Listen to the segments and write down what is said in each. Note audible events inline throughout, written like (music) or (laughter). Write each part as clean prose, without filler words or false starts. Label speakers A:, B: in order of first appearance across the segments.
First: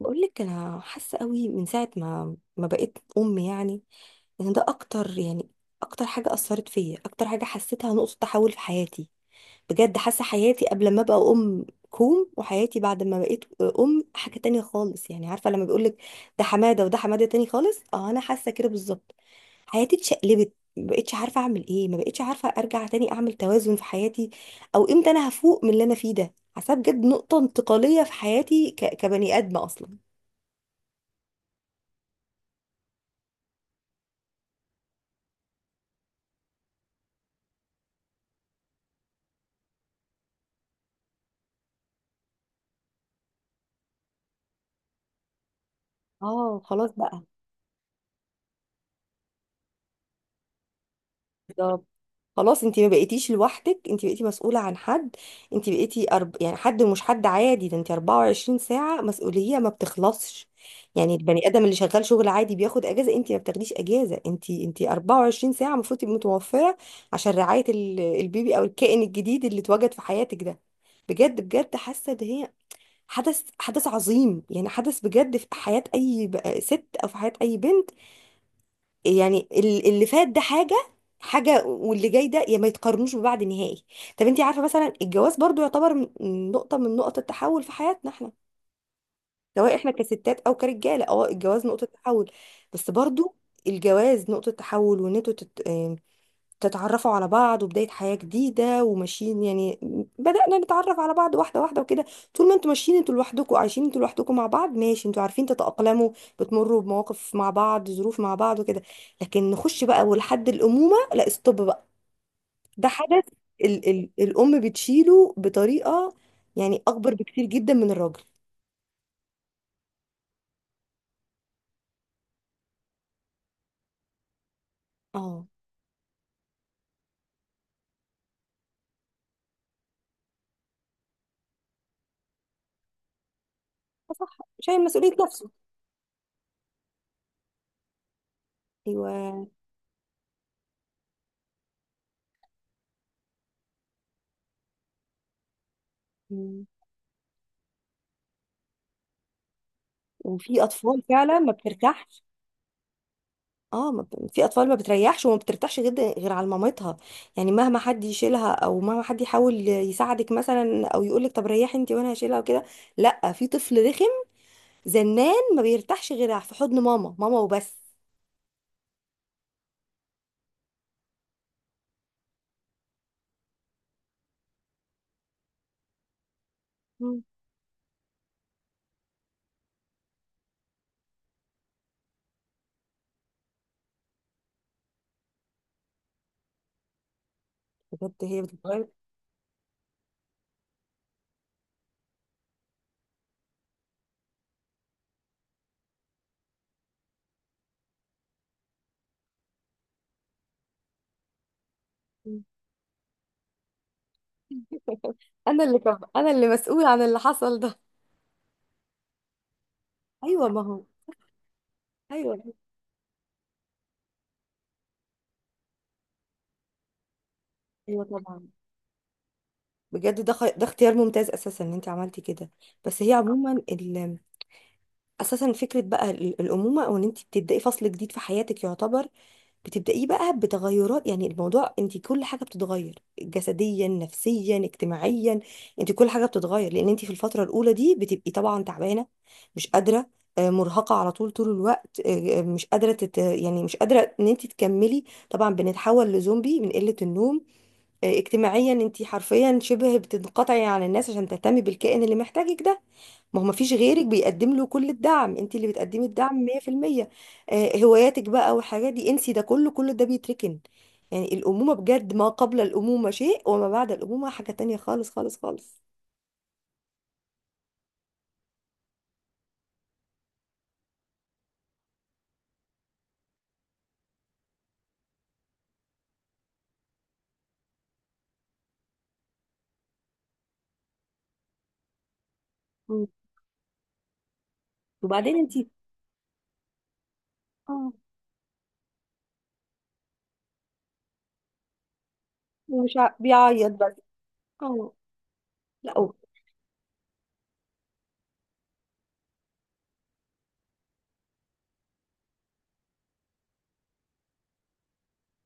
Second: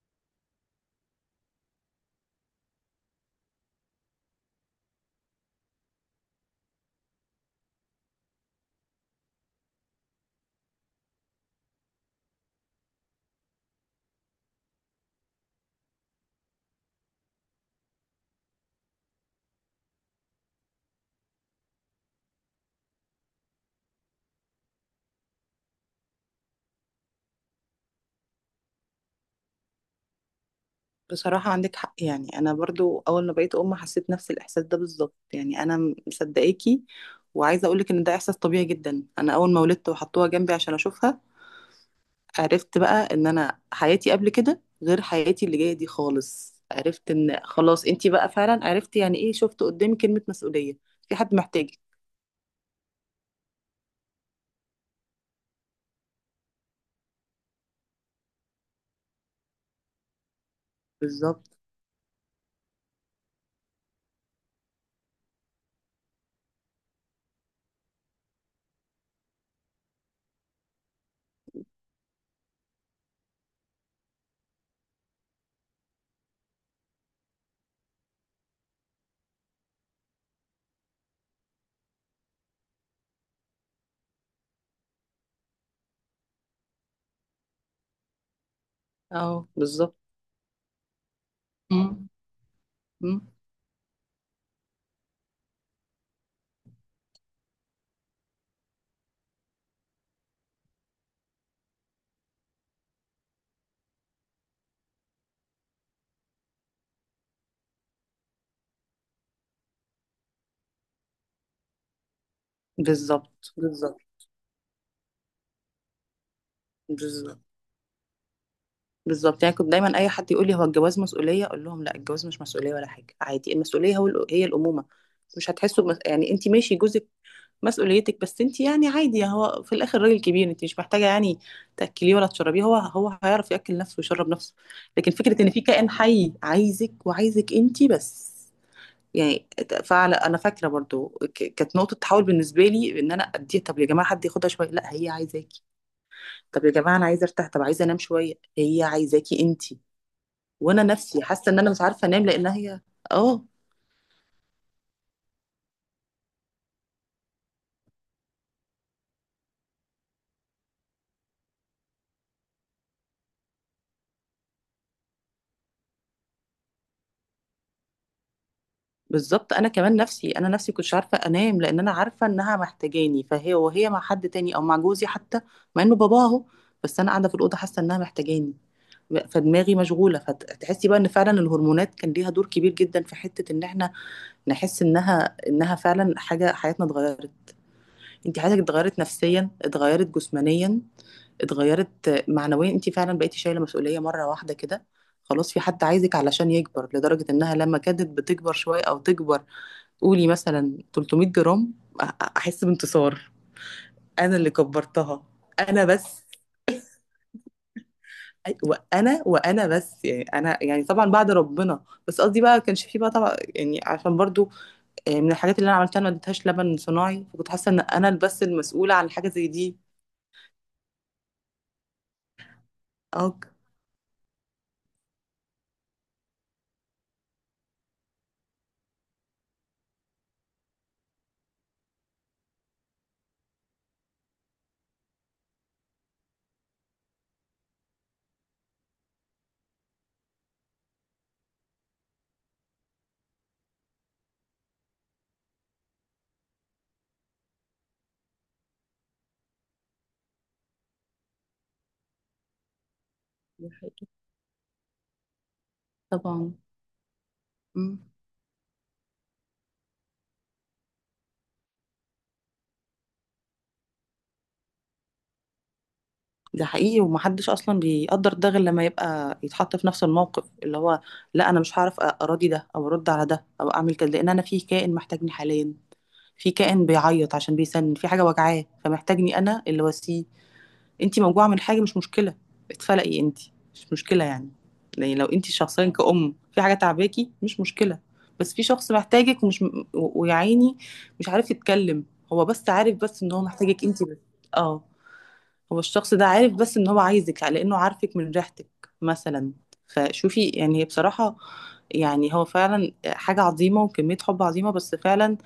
A: بقول لك انا حاسه قوي من ساعه ما بقيت ام، يعني ان ده اكتر، يعني اكتر حاجه اثرت فيا، اكتر حاجه حسيتها نقطه تحول في حياتي. بجد حاسه حياتي قبل ما ابقى ام كوم، وحياتي بعد ما بقيت ام حاجه تانية خالص. يعني عارفه لما بيقول لك ده حماده وده حماده تاني خالص، اه انا حاسه كده بالظبط. حياتي اتشقلبت، ما بقتش عارفه اعمل ايه، ما بقتش عارفه ارجع تاني اعمل توازن في حياتي او امتى انا هفوق من اللي انا فيه ده. حاسه بجد نقطه انتقاليه في حياتي كبني ادمه اصلا.
B: بصراحة عندك حق. يعني أنا برضو أول ما بقيت أم حسيت نفس الإحساس ده بالظبط، يعني أنا مصدقاكي، وعايزة أقولك إن ده إحساس طبيعي جدا. أنا أول ما ولدت وحطوها جنبي عشان أشوفها عرفت بقى إن أنا حياتي قبل كده غير حياتي اللي جاية دي
A: اه
B: خالص.
A: خلاص
B: عرفت
A: بقى.
B: إن خلاص أنتي بقى فعلا، عرفت يعني إيه، شفت قدامي كلمة مسؤولية. في حد محتاجك.
A: بالظبط. خلاص، انت ما بقيتيش لوحدك، انت بقيتي مسؤولة عن حد. انت بقيتي يعني حد مش حد عادي ده، انت 24 ساعة مسؤولية ما بتخلصش. يعني البني
B: بالظبط.
A: ادم اللي شغال شغل عادي بياخد اجازة، انت ما بتاخديش اجازة، انت 24 ساعة المفروض تبقي متوفرة عشان رعاية البيبي او الكائن الجديد اللي اتوجد في حياتك ده. بجد بجد حاسة ان هي حدث عظيم، يعني حدث بجد في حياة اي ست او في حياة اي بنت. يعني اللي فات ده حاجة واللي جاي ده يا ما يتقارنوش ببعض نهائي. طب انت عارفة مثلا الجواز برضو يعتبر نقطة من نقط التحول في حياتنا احنا،
B: أه
A: سواء احنا
B: بالظبط.
A: كستات او كرجالة. اه الجواز نقطة
B: مم.
A: تحول. بس
B: مم.
A: برضو الجواز نقطة تحول، وان انتوا تتعرفوا على بعض، وبداية حياة جديدة وماشيين. يعني بدأنا نتعرف على بعض واحدة واحدة وكده. طول ما انتوا ماشيين انتوا لوحدكم، عايشين انتوا لوحدكم مع بعض، ماشي، انتوا عارفين تتأقلموا، بتمروا بمواقف مع بعض، ظروف مع بعض وكده. لكن نخش بقى ولحد الأمومة، لا استوب بقى. ده حدث.
B: بالظبط
A: ال
B: بالظبط.
A: ال الأم بتشيله بطريقة يعني أكبر
B: بالظبط
A: بكتير جدا من الراجل.
B: بالظبط، يعني كنت دايما اي حد يقول لي هو الجواز مسؤوليه، اقول لهم لا، الجواز مش مسؤوليه ولا حاجه، عادي. المسؤوليه هي الامومه.
A: اه
B: مش هتحسوا بمس... يعني انت ماشي، جوزك مسؤوليتك، بس انت يعني عادي، يعني هو في الاخر راجل كبير، انت مش محتاجه يعني تاكليه ولا تشربيه، هو هيعرف ياكل نفسه ويشرب
A: صح،
B: نفسه.
A: شايل مسؤولية
B: لكن فكره
A: نفسه.
B: ان في كائن حي عايزك، وعايزك انت بس
A: ايوه.
B: يعني. فعلا انا فاكره برضو، كانت نقطه تحول بالنسبه لي. ان انا اديها، طب يا جماعه حد ياخدها شويه، لا هي عايزاكي. طب
A: مم.
B: يا جماعه انا عايزه ارتاح، طب عايزه انام شويه، هي عايزاكي انت.
A: وفي
B: وانا
A: أطفال
B: نفسي
A: فعلا
B: حاسه
A: ما
B: ان انا مش عارفه
A: بترتاحش.
B: انام لان هي. اه.
A: اه ما ب- في اطفال ما بتريحش وما بترتاحش جدا غير على مامتها. يعني مهما حد يشيلها او مهما حد يحاول يساعدك مثلا او يقولك طب ريحي انت وانا هشيلها وكده، لا، في طفل رخم زنان ما بيرتاحش غير في حضن ماما، ماما وبس.
B: بالظبط، انا كمان نفسي، انا نفسي كنتش عارفه انام لان انا عارفه انها محتاجاني، فهي وهي مع حد تاني او مع جوزي حتى، مع انه بابا اهو، بس انا
A: مم.
B: قاعده في الاوضه حاسه انها محتاجاني، فدماغي مشغوله. فتحسي بقى ان فعلا الهرمونات كان ليها دور كبير جدا في حته ان احنا نحس انها فعلا حاجه حياتنا اتغيرت.
A: بجد
B: انت
A: هي
B: حياتك
A: بتتغير.
B: اتغيرت، نفسيا اتغيرت، جسمانيا اتغيرت، معنويا. انت فعلا بقيتي شايله مسؤوليه مره واحده كده، خلاص في حد عايزك علشان يكبر، لدرجه انها لما كانت بتكبر شويه او تكبر، قولي مثلا 300 جرام، أ-
A: مم.
B: احس بانتصار، انا اللي كبرتها. انا بس،
A: انا اللي مسؤول عن اللي حصل ده.
B: وانا بس، يعني
A: ايوه
B: انا
A: ما هو،
B: يعني طبعا بعد ربنا، بس
A: ايوه،
B: قصدي بقى كانش فيه بقى طبعا يعني عشان برضو. آه، من الحاجات اللي انا عملتها، انا ما اديتهاش لبن صناعي، فكنت حاسه ان
A: ايوه
B: انا بس
A: طبعا.
B: المسؤوله عن حاجه زي دي.
A: بجد ده ده اختيار ممتاز اساسا ان انت عملتي كده. بس هي عموما اساسا فكره بقى الامومه، او ان انت بتبداي فصل جديد في حياتك، يعتبر بتبدايه بقى بتغيرات. يعني الموضوع انت كل حاجه بتتغير، جسديا نفسيا اجتماعيا. انت كل حاجه بتتغير، لان انت في الفتره الاولى دي بتبقي طبعا تعبانه، مش قادره، مرهقه على طول طول الوقت، مش قادره يعني مش قادره ان انت تكملي. طبعا بنتحول لزومبي من قله النوم. اجتماعيا انت حرفيا شبه بتنقطعي عن الناس عشان تهتمي بالكائن اللي محتاجك ده. ما هو
B: اه.
A: مفيش غيرك بيقدم له كل الدعم، انت اللي بتقدمي الدعم
B: طبعا.
A: 100%.
B: مم.
A: هواياتك بقى والحاجات دي انسي ده كله، كل ده بيتركن. يعني الأمومة بجد، ما قبل الأمومة شيء وما بعد الأمومة حاجة تانية خالص خالص خالص.
B: ده حقيقي، ومحدش اصلا بيقدر ده غير لما يبقى يتحط في نفس الموقف. اللي هو لا، انا مش هعرف اراضي ده او ارد على ده او اعمل كده، لان انا في كائن محتاجني حاليا، في كائن بيعيط عشان بيسن في حاجه وجعاه فمحتاجني، انا اللي واسيه. انتي موجوعه من حاجه مش مشكله،
A: مم.
B: اتفلقي انتي مش مشكله يعني، يعني لو
A: وبعدين
B: انتي
A: انت،
B: شخصيا كأم في حاجه تعباكي مش
A: اه
B: مشكله، بس في شخص محتاجك، ويا عيني مش عارف يتكلم، هو بس
A: مش
B: عارف بس ان هو
A: بيعيط
B: محتاجك
A: بس.
B: انتي بس. اه.
A: اه
B: هو
A: لا
B: الشخص ده عارف بس ان هو عايزك، لانه عارفك من ريحتك مثلا. فشوفي يعني، هي بصراحه يعني هو فعلا حاجه عظيمه وكميه حب عظيمه، بس فعلا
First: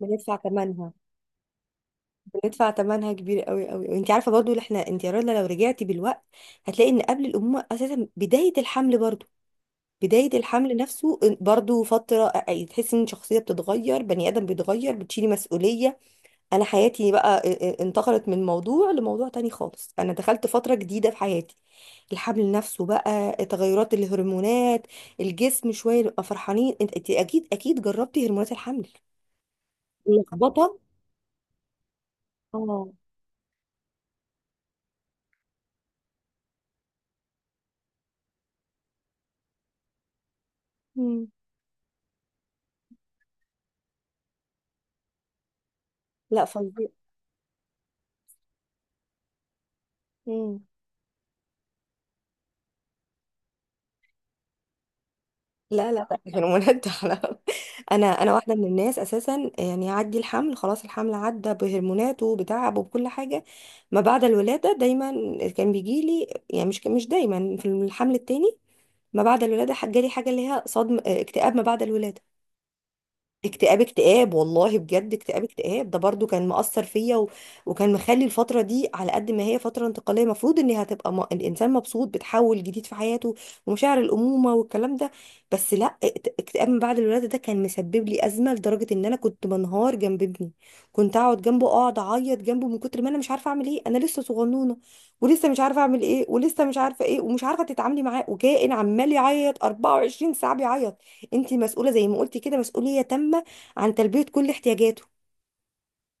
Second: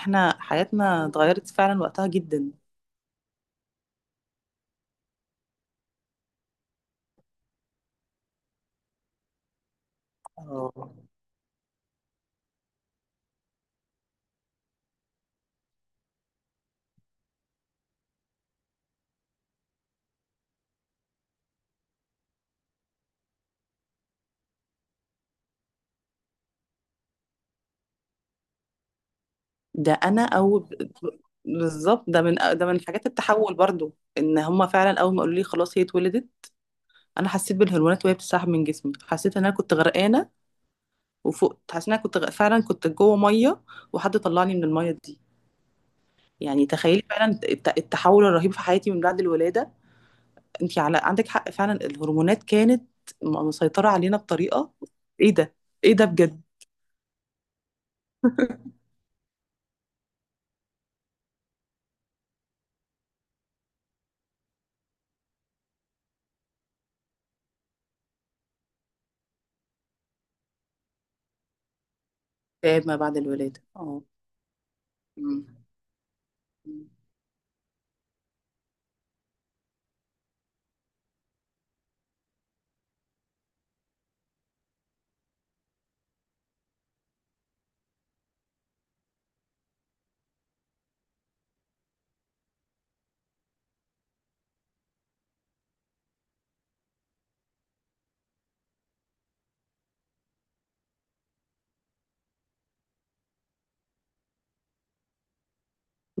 A: بندفع ثمنها،
B: حياتنا اتغيرت فعلا وقتها جدا.
A: بندفع ثمنها كبير قوي قوي. وانت عارفه برضو اللي احنا، انت يا رنا لو رجعتي بالوقت هتلاقي ان قبل الامومه اساسا بدايه الحمل برضو، بداية الحمل
B: اه.
A: نفسه برضو فترة تحس ان شخصية بتتغير، بني آدم بيتغير، بتشيلي مسؤولية. أنا حياتي بقى انتقلت من موضوع لموضوع تاني خالص، أنا دخلت فترة جديدة في حياتي. الحمل نفسه بقى تغيرات الهرمونات، الجسم شوية نبقى فرحانين. انت، أنت أكيد أكيد جربتي هرمونات الحمل،
B: ده انا او
A: اللخبطة.
B: ب- بالظبط، ده من ده من
A: اه.
B: حاجات التحول برضو، ان هما فعلا اول ما قالوا لي خلاص هي اتولدت، انا حسيت بالهرمونات وهي بتسحب من جسمي، حسيت ان انا كنت غرقانه
A: مم.
B: وفقت، حسيت ان انا فعلا كنت جوه ميه وحد طلعني من الميه دي.
A: لا
B: يعني
A: فظيع.
B: تخيلي فعلا التحول الرهيب في حياتي من بعد الولاده.
A: مم.
B: انت على عندك حق، فعلا الهرمونات كانت مسيطره علينا بطريقه. ايه ده،
A: لا
B: ايه ده
A: لا لا،
B: بجد.
A: الهرمونات ده حرام. (laughs) انا واحده من الناس اساسا، يعني يعدي الحمل خلاص، الحمل عدى بهرموناته بتعبه بكل حاجه. ما بعد الولاده دايما كان بيجي لي، يعني مش دايما، في الحمل التاني ما بعد الولاده جالي حاجه اللي هي صدم، اكتئاب ما بعد الولاده.
B: اكتئاب ما بعد الولاده
A: اكتئاب
B: اه.
A: اكتئاب والله بجد اكتئاب اكتئاب ده برضو كان مأثر
B: مم.
A: فيا وكان مخلي الفترة دي، على قد ما هي فترة انتقالية المفروض ان هي هتبقى الانسان مبسوط بتحول جديد في حياته ومشاعر الأمومة والكلام ده، بس لا، اكتئاب من بعد الولادة ده كان مسبب لي أزمة لدرجة ان انا كنت منهار جنب ابني. كنت اقعد جنبه، اقعد اعيط جنبه من كتر ما انا مش عارفة اعمل ايه. انا لسه صغنونة ولسه مش عارفة اعمل ايه، ولسه مش عارفة ايه، ومش عارفة تتعاملي معاه، وكائن عمال يعيط 24 ساعة بيعيط. انت مسؤوله زي ما قلتي كده، مسؤوليه تامه عن تلبيه كل احتياجاته.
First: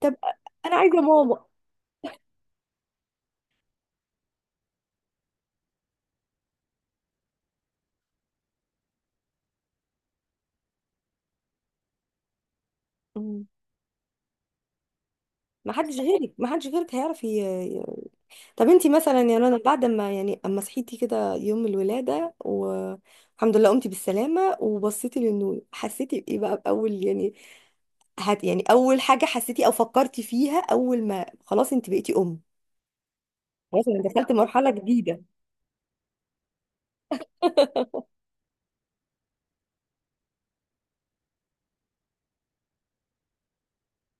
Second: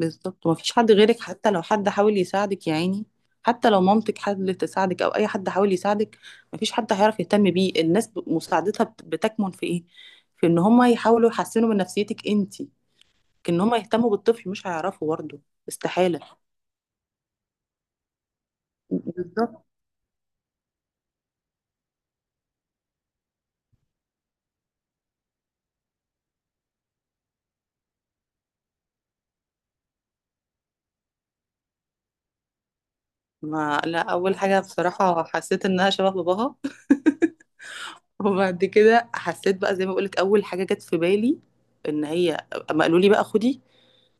A: طب
B: مفيش
A: انا
B: حد
A: عايزه
B: غيرك،
A: ماما.
B: حتى لو حد حاول يساعدك يا عيني، حتى لو مامتك حاولت تساعدك او اي حد حاول يساعدك، مفيش حد هيعرف يهتم بيه. الناس مساعدتها بتكمن في ايه، في ان هم يحاولوا يحسنوا من نفسيتك انتي،
A: مم.
B: لكن ان هم يهتموا بالطفل مش هيعرفوا برضه.
A: ما حدش
B: استحالة.
A: غيرك، ما حدش غيرك هيعرف ي- طب انت مثلا يا رنا
B: بالظبط.
A: بعد ما، يعني اما صحيتي كده يوم الولاده والحمد لله قمتي بالسلامه وبصيتي للنور، حسيتي بايه بقى باول يعني، هت يعني اول حاجه حسيتي او فكرتي فيها اول ما خلاص انت بقيتي ام؟
B: ما
A: خلاص
B: لا،
A: انا دخلت
B: اول حاجة
A: مرحله جديده.
B: بصراحة حسيت انها شبه باباها (laughs)
A: (laughs)
B: وبعد كده حسيت بقى زي ما بقولك اول حاجة جت في بالي ان هي، اما قالوا لي بقى خدي،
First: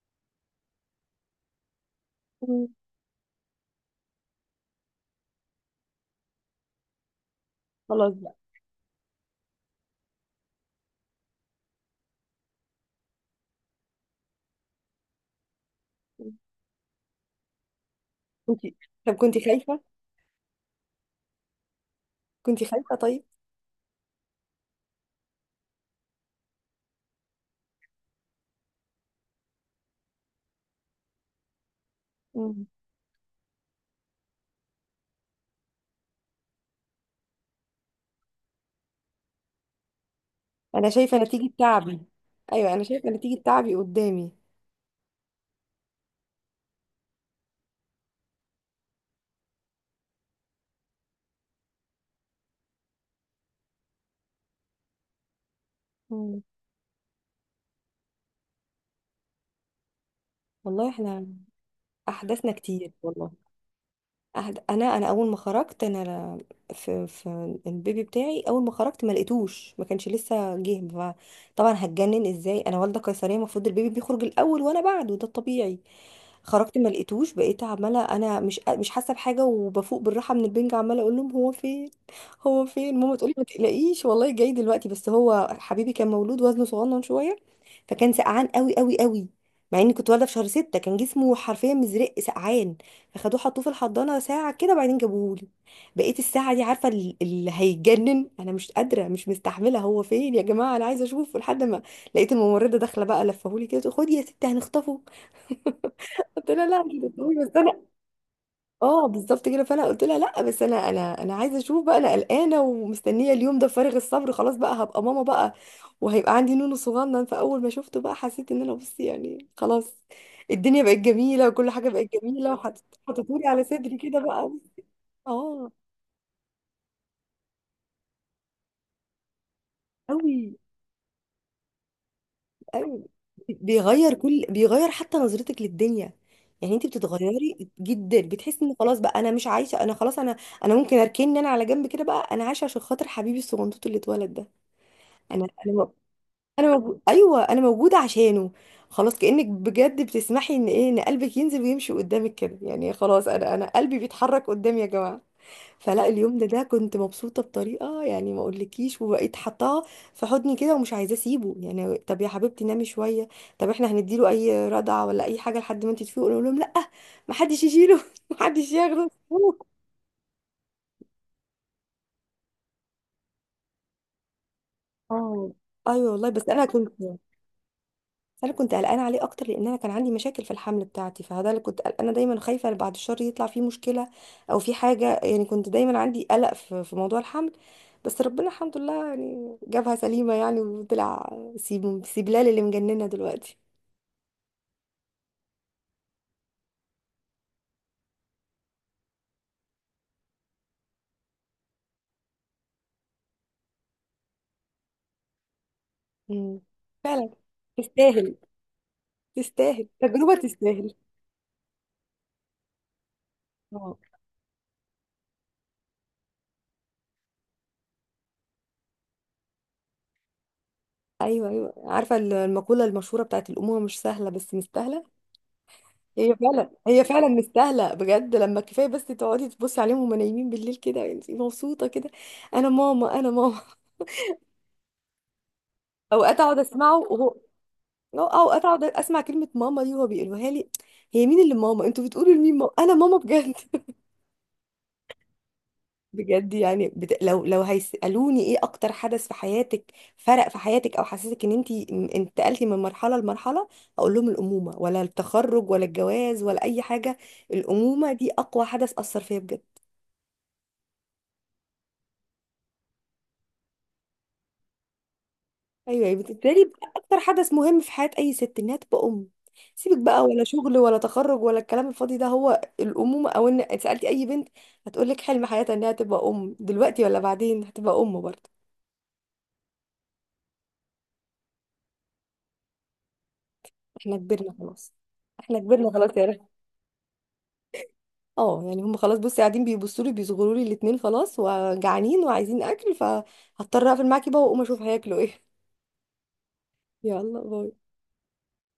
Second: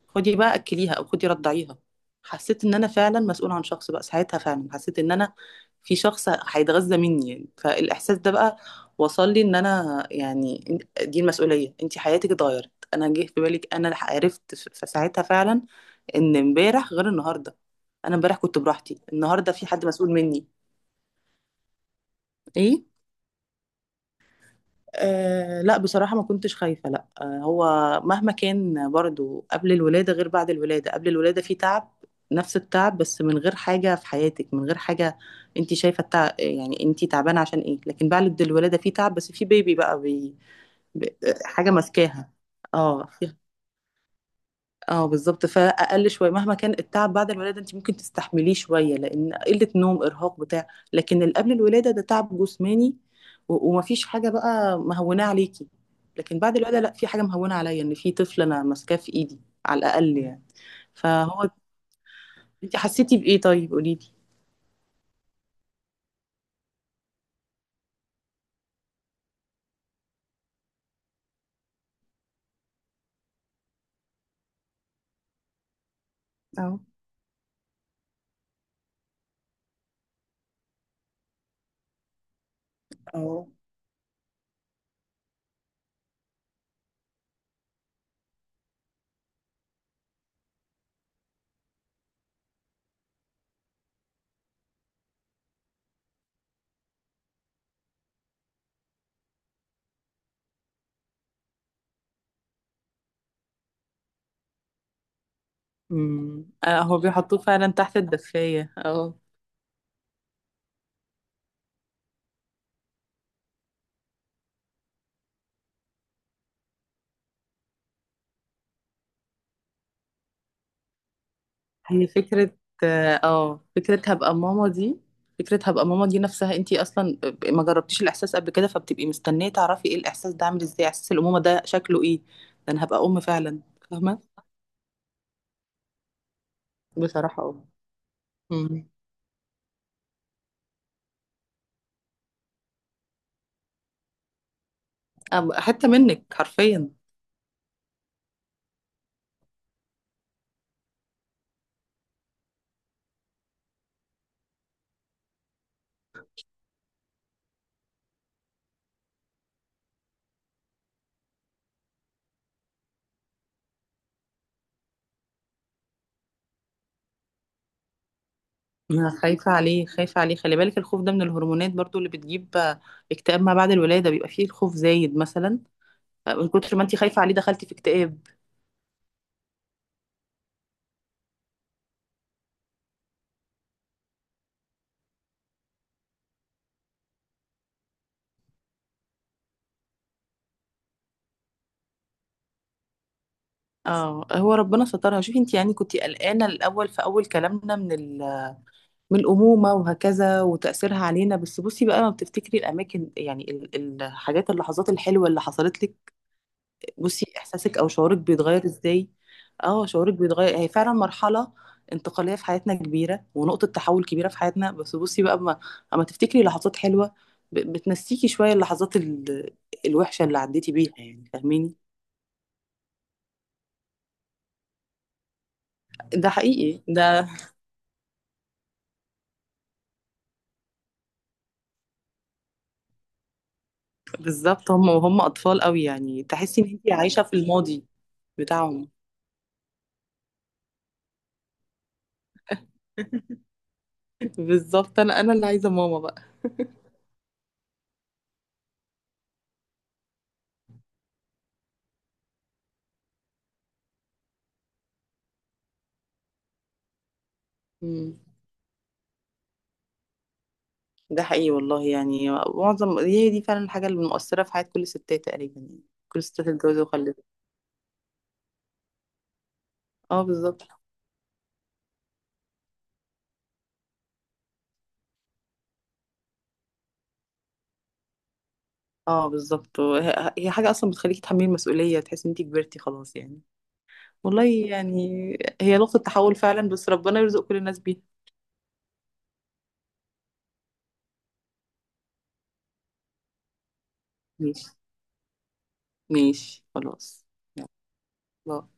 B: خدي بقى اكليها او خدي رضعيها، حسيت
A: مم.
B: ان انا فعلا مسؤولة عن شخص بقى. ساعتها فعلا حسيت ان انا في شخص هيتغذى مني يعني،
A: خلاص
B: فالاحساس ده
A: بقى.
B: بقى وصل لي ان انا يعني دي المسؤولية. انت حياتك اتغيرت، انا جه في بالك انا عرفت ساعتها فعلا ان امبارح غير النهاردة، انا امبارح كنت
A: كنت،
B: براحتي،
A: طب كنت
B: النهاردة في
A: خايفه،
B: حد مسؤول مني.
A: كنت
B: ايه.
A: خايفه؟
B: أه لا، بصراحة ما كنتش خايفة، لا. أه هو مهما كان برضو قبل الولادة غير بعد الولادة، قبل الولادة في تعب، نفس
A: طيب
B: التعب بس من غير حاجة في حياتك، من غير حاجة انت شايفة التعب، يعني انت تعبانة عشان ايه، لكن بعد الولادة في تعب بس في بيبي بقى
A: انا
B: بي...
A: شايفه نتيجه
B: حاجة
A: تعبي،
B: ماسكاها.
A: ايوه انا
B: اه.
A: شايفه نتيجه تعبي قدامي.
B: اه بالظبط، فاقل شويه مهما كان التعب بعد الولاده، انت ممكن تستحمليه شويه، لان قله نوم ارهاق بتاع، لكن اللي قبل الولاده ده تعب جسماني ومفيش حاجه بقى مهونه عليكي، لكن
A: مم.
B: بعد الولاده لا، في حاجه مهونه عليا ان في طفل انا ماسكاه في ايدي على الاقل يعني.
A: والله احنا
B: فهو
A: احداثنا
B: انت
A: كتير
B: حسيتي
A: والله.
B: بايه طيب قولي لي.
A: انا اول ما خرجت انا، في في البيبي بتاعي اول ما خرجت ما لقيتوش، ما كانش لسه جه. طبعا هتجنن ازاي، انا والده قيصريه المفروض البيبي بيخرج الاول وانا بعده، ده الطبيعي. خرجت
B: اه.
A: ما لقيتوش، بقيت عماله انا مش حاسه بحاجه وبفوق بالراحه من البنج، عماله اقول لهم هو فين، هو فين. ماما تقولي ما
B: اه.
A: تقلقيش والله جاي دلوقتي. بس هو حبيبي كان مولود وزنه صغنن شويه، فكان سقعان قوي قوي قوي. مع اني كنت والده في شهر ستة كان جسمه حرفيا مزرق سقعان. اخدوه حطوه في الحضانه ساعه كده وبعدين جابوهولي. بقيت الساعه دي عارفه اللي هيجنن، انا مش قادره مش مستحمله، هو فين يا جماعه انا عايزه اشوفه، لحد ما لقيت الممرضه داخله بقى لفهولي كده تقول خدي يا ستي هنخطفه.
B: امم،
A: قلت لها
B: اه
A: لا مش
B: هو
A: هتخطفيه
B: بيحطوه
A: بس
B: فعلا
A: انا.
B: تحت الدفايه
A: اه
B: اه.
A: بالظبط كده، فانا قلت لها لا بس انا عايزه اشوف بقى، انا قلقانه ومستنيه اليوم ده فارغ الصبر، خلاص بقى هبقى ماما بقى وهيبقى عندي نونو صغنن. فاول ما شفته بقى حسيت ان انا، بصي يعني خلاص، الدنيا بقت جميله وكل حاجه
B: هي
A: بقت
B: فكرة،
A: جميله.
B: اه.
A: وحطيتولي
B: آه،
A: على صدري
B: فكرة
A: كده
B: هبقى
A: بقى.
B: ماما دي، فكرة
A: اه
B: هبقى ماما دي نفسها، انتي اصلا ما جربتيش الاحساس قبل كده، فبتبقي مستنية تعرفي ايه الاحساس
A: قوي
B: ده عامل ازاي، احساس الامومة ده شكله ايه، ده انا
A: قوي،
B: هبقى ام فعلا.
A: بيغير
B: فاهمة.
A: كل، بيغير حتى نظرتك للدنيا. يعني انت
B: بصراحة اه.
A: بتتغيري جدا، بتحسي ان
B: أمم.
A: خلاص بقى انا مش عايشه انا، خلاص انا، انا ممكن اركن انا على جنب كده بقى، انا عايشه عشان خاطر حبيبي الصغنطوط اللي اتولد ده. انا
B: أبقى
A: انا
B: حتة
A: مو-
B: منك
A: انا
B: حرفيا.
A: موجود، ايوه انا موجوده عشانه. خلاص كانك بجد بتسمحي ان ايه، ان قلبك ينزل ويمشي قدامك كده، يعني خلاص انا، انا قلبي بيتحرك قدامي يا جماعه. فلا اليوم ده، ده كنت مبسوطة بطريقة يعني ما اقولكيش، وبقيت حطاه في حضني كده ومش عايزة اسيبه. يعني طب يا حبيبتي نامي شوية، طب احنا هنديله اي رضعة ولا اي حاجة لحد ما انت تفيقي؟ اقول لهم لا، محدش يشيله، (laughs) محدش ياخده.
B: أنا خايفة عليه، خايفة عليه، خلي بالك الخوف ده من الهرمونات برضو اللي بتجيب آه، اكتئاب ما بعد الولادة، بيبقى فيه الخوف زايد
A: اه
B: مثلا.
A: ايوه والله.
B: آه، من
A: بس انا
B: كتر ما
A: كنت،
B: انتي خايفة عليه دخلتي في اكتئاب.
A: انا كنت قلقانه عليه اكتر لان انا كان عندي مشاكل في الحمل بتاعتي، فده اللي كنت قلقانه دايما خايفه بعد الشهر يطلع فيه مشكله او في حاجه. يعني كنت دايما عندي قلق في موضوع الحمل، بس ربنا الحمد لله يعني جابها سليمه يعني وطلع. سيبلال اللي مجننه دلوقتي.
B: اه. هو ربنا سترها. شوفي انتي يعني كنتي قلقانة الاول في اول كلامنا من من الأمومة وهكذا وتأثيرها علينا، بس بصي بقى لما بتفتكري الأماكن يعني الحاجات، اللحظات الحلوة اللي حصلت لك،
A: مم.
B: بصي
A: فعلا
B: إحساسك أو شعورك
A: تستاهل،
B: بيتغير إزاي. اه
A: تستاهل
B: شعورك
A: تجربه،
B: بيتغير، هي
A: تستاهل.
B: فعلا مرحلة انتقالية في حياتنا كبيرة ونقطة
A: اه
B: تحول كبيرة في حياتنا، بس بصي بقى أما، أما تفتكري لحظات حلوة بتنسيكي شوية اللحظات الوحشة اللي عديتي بيها يعني،
A: ايوه ايوه،
B: فاهميني.
A: عارفه المقوله المشهوره بتاعت الامومه، مش سهله بس مستاهله.
B: ده
A: هي فعلا،
B: حقيقي
A: هي فعلا
B: ده.
A: مستاهله بجد. لما كفايه بس تقعدي تبصي عليهم وهم نايمين بالليل كده، انت مبسوطه كده. انا ماما، انا ماما.
B: بالظبط، هم وهم أطفال قوي
A: (laughs)
B: يعني،
A: اوقات اقعد
B: تحسي إن أنت
A: اسمعه
B: عايشة
A: وهو،
B: في الماضي
A: اوقات اقعد
B: بتاعهم.
A: اسمع كلمه ماما دي وهو بيقولوها لي، هي مين اللي ماما؟ انتوا بتقولوا لمين ماما، انا ماما بجد. (laughs)
B: بالضبط، أنا اللي عايزة ماما بقى.
A: بجد يعني لو هيسالوني ايه اكتر حدث في حياتك فرق في حياتك او حسسك ان انت انتقلتي من مرحله لمرحله، اقول لهم الامومه، ولا التخرج ولا الجواز ولا اي حاجه، الامومه
B: إمم.
A: دي اقوى حدث اثر فيا بجد.
B: ده حقيقي والله، يعني معظم، هي دي فعلًا الحاجة المؤثّرة في حياة كل الستات تقريبًا يعني،
A: ايوه
B: كل
A: ايوه،
B: الستات
A: بالنسبه لي
B: اتجوزوا
A: اكتر
B: وخلّفوا.
A: حدث مهم في حياه اي ست انها تبقى ام. سيبك بقى
B: آه
A: ولا
B: بالضبط.
A: شغل ولا تخرج ولا الكلام الفاضي ده، هو الامومه. او ان سالتي اي بنت هتقول لك حلم حياتها انها تبقى ام، دلوقتي ولا بعدين هتبقى ام برضه.
B: آه بالضبط، وه هي حاجة أصلًا بتخلّيكِ تتحمّلي المسؤولية، تحسّي إن أنتِ كبرتِ خلاص يعني.
A: احنا
B: والله
A: كبرنا خلاص،
B: يعني،
A: احنا
B: هي
A: كبرنا
B: نقطة
A: خلاص يا
B: تحوّل
A: رحمة.
B: فعلًا، بس ربنا يرزق كل الناس بيها.
A: اه يعني هم خلاص، بصي قاعدين بيبصوا لي بيصغروا لي الاثنين، خلاص وجعانين وعايزين اكل، فهضطر اقفل معاكي بقى واقوم
B: ماشي،
A: اشوف هياكلوا ايه.
B: ماشي
A: (laughs)
B: خلاص،
A: يلا
B: يالّا
A: باي.
B: باي.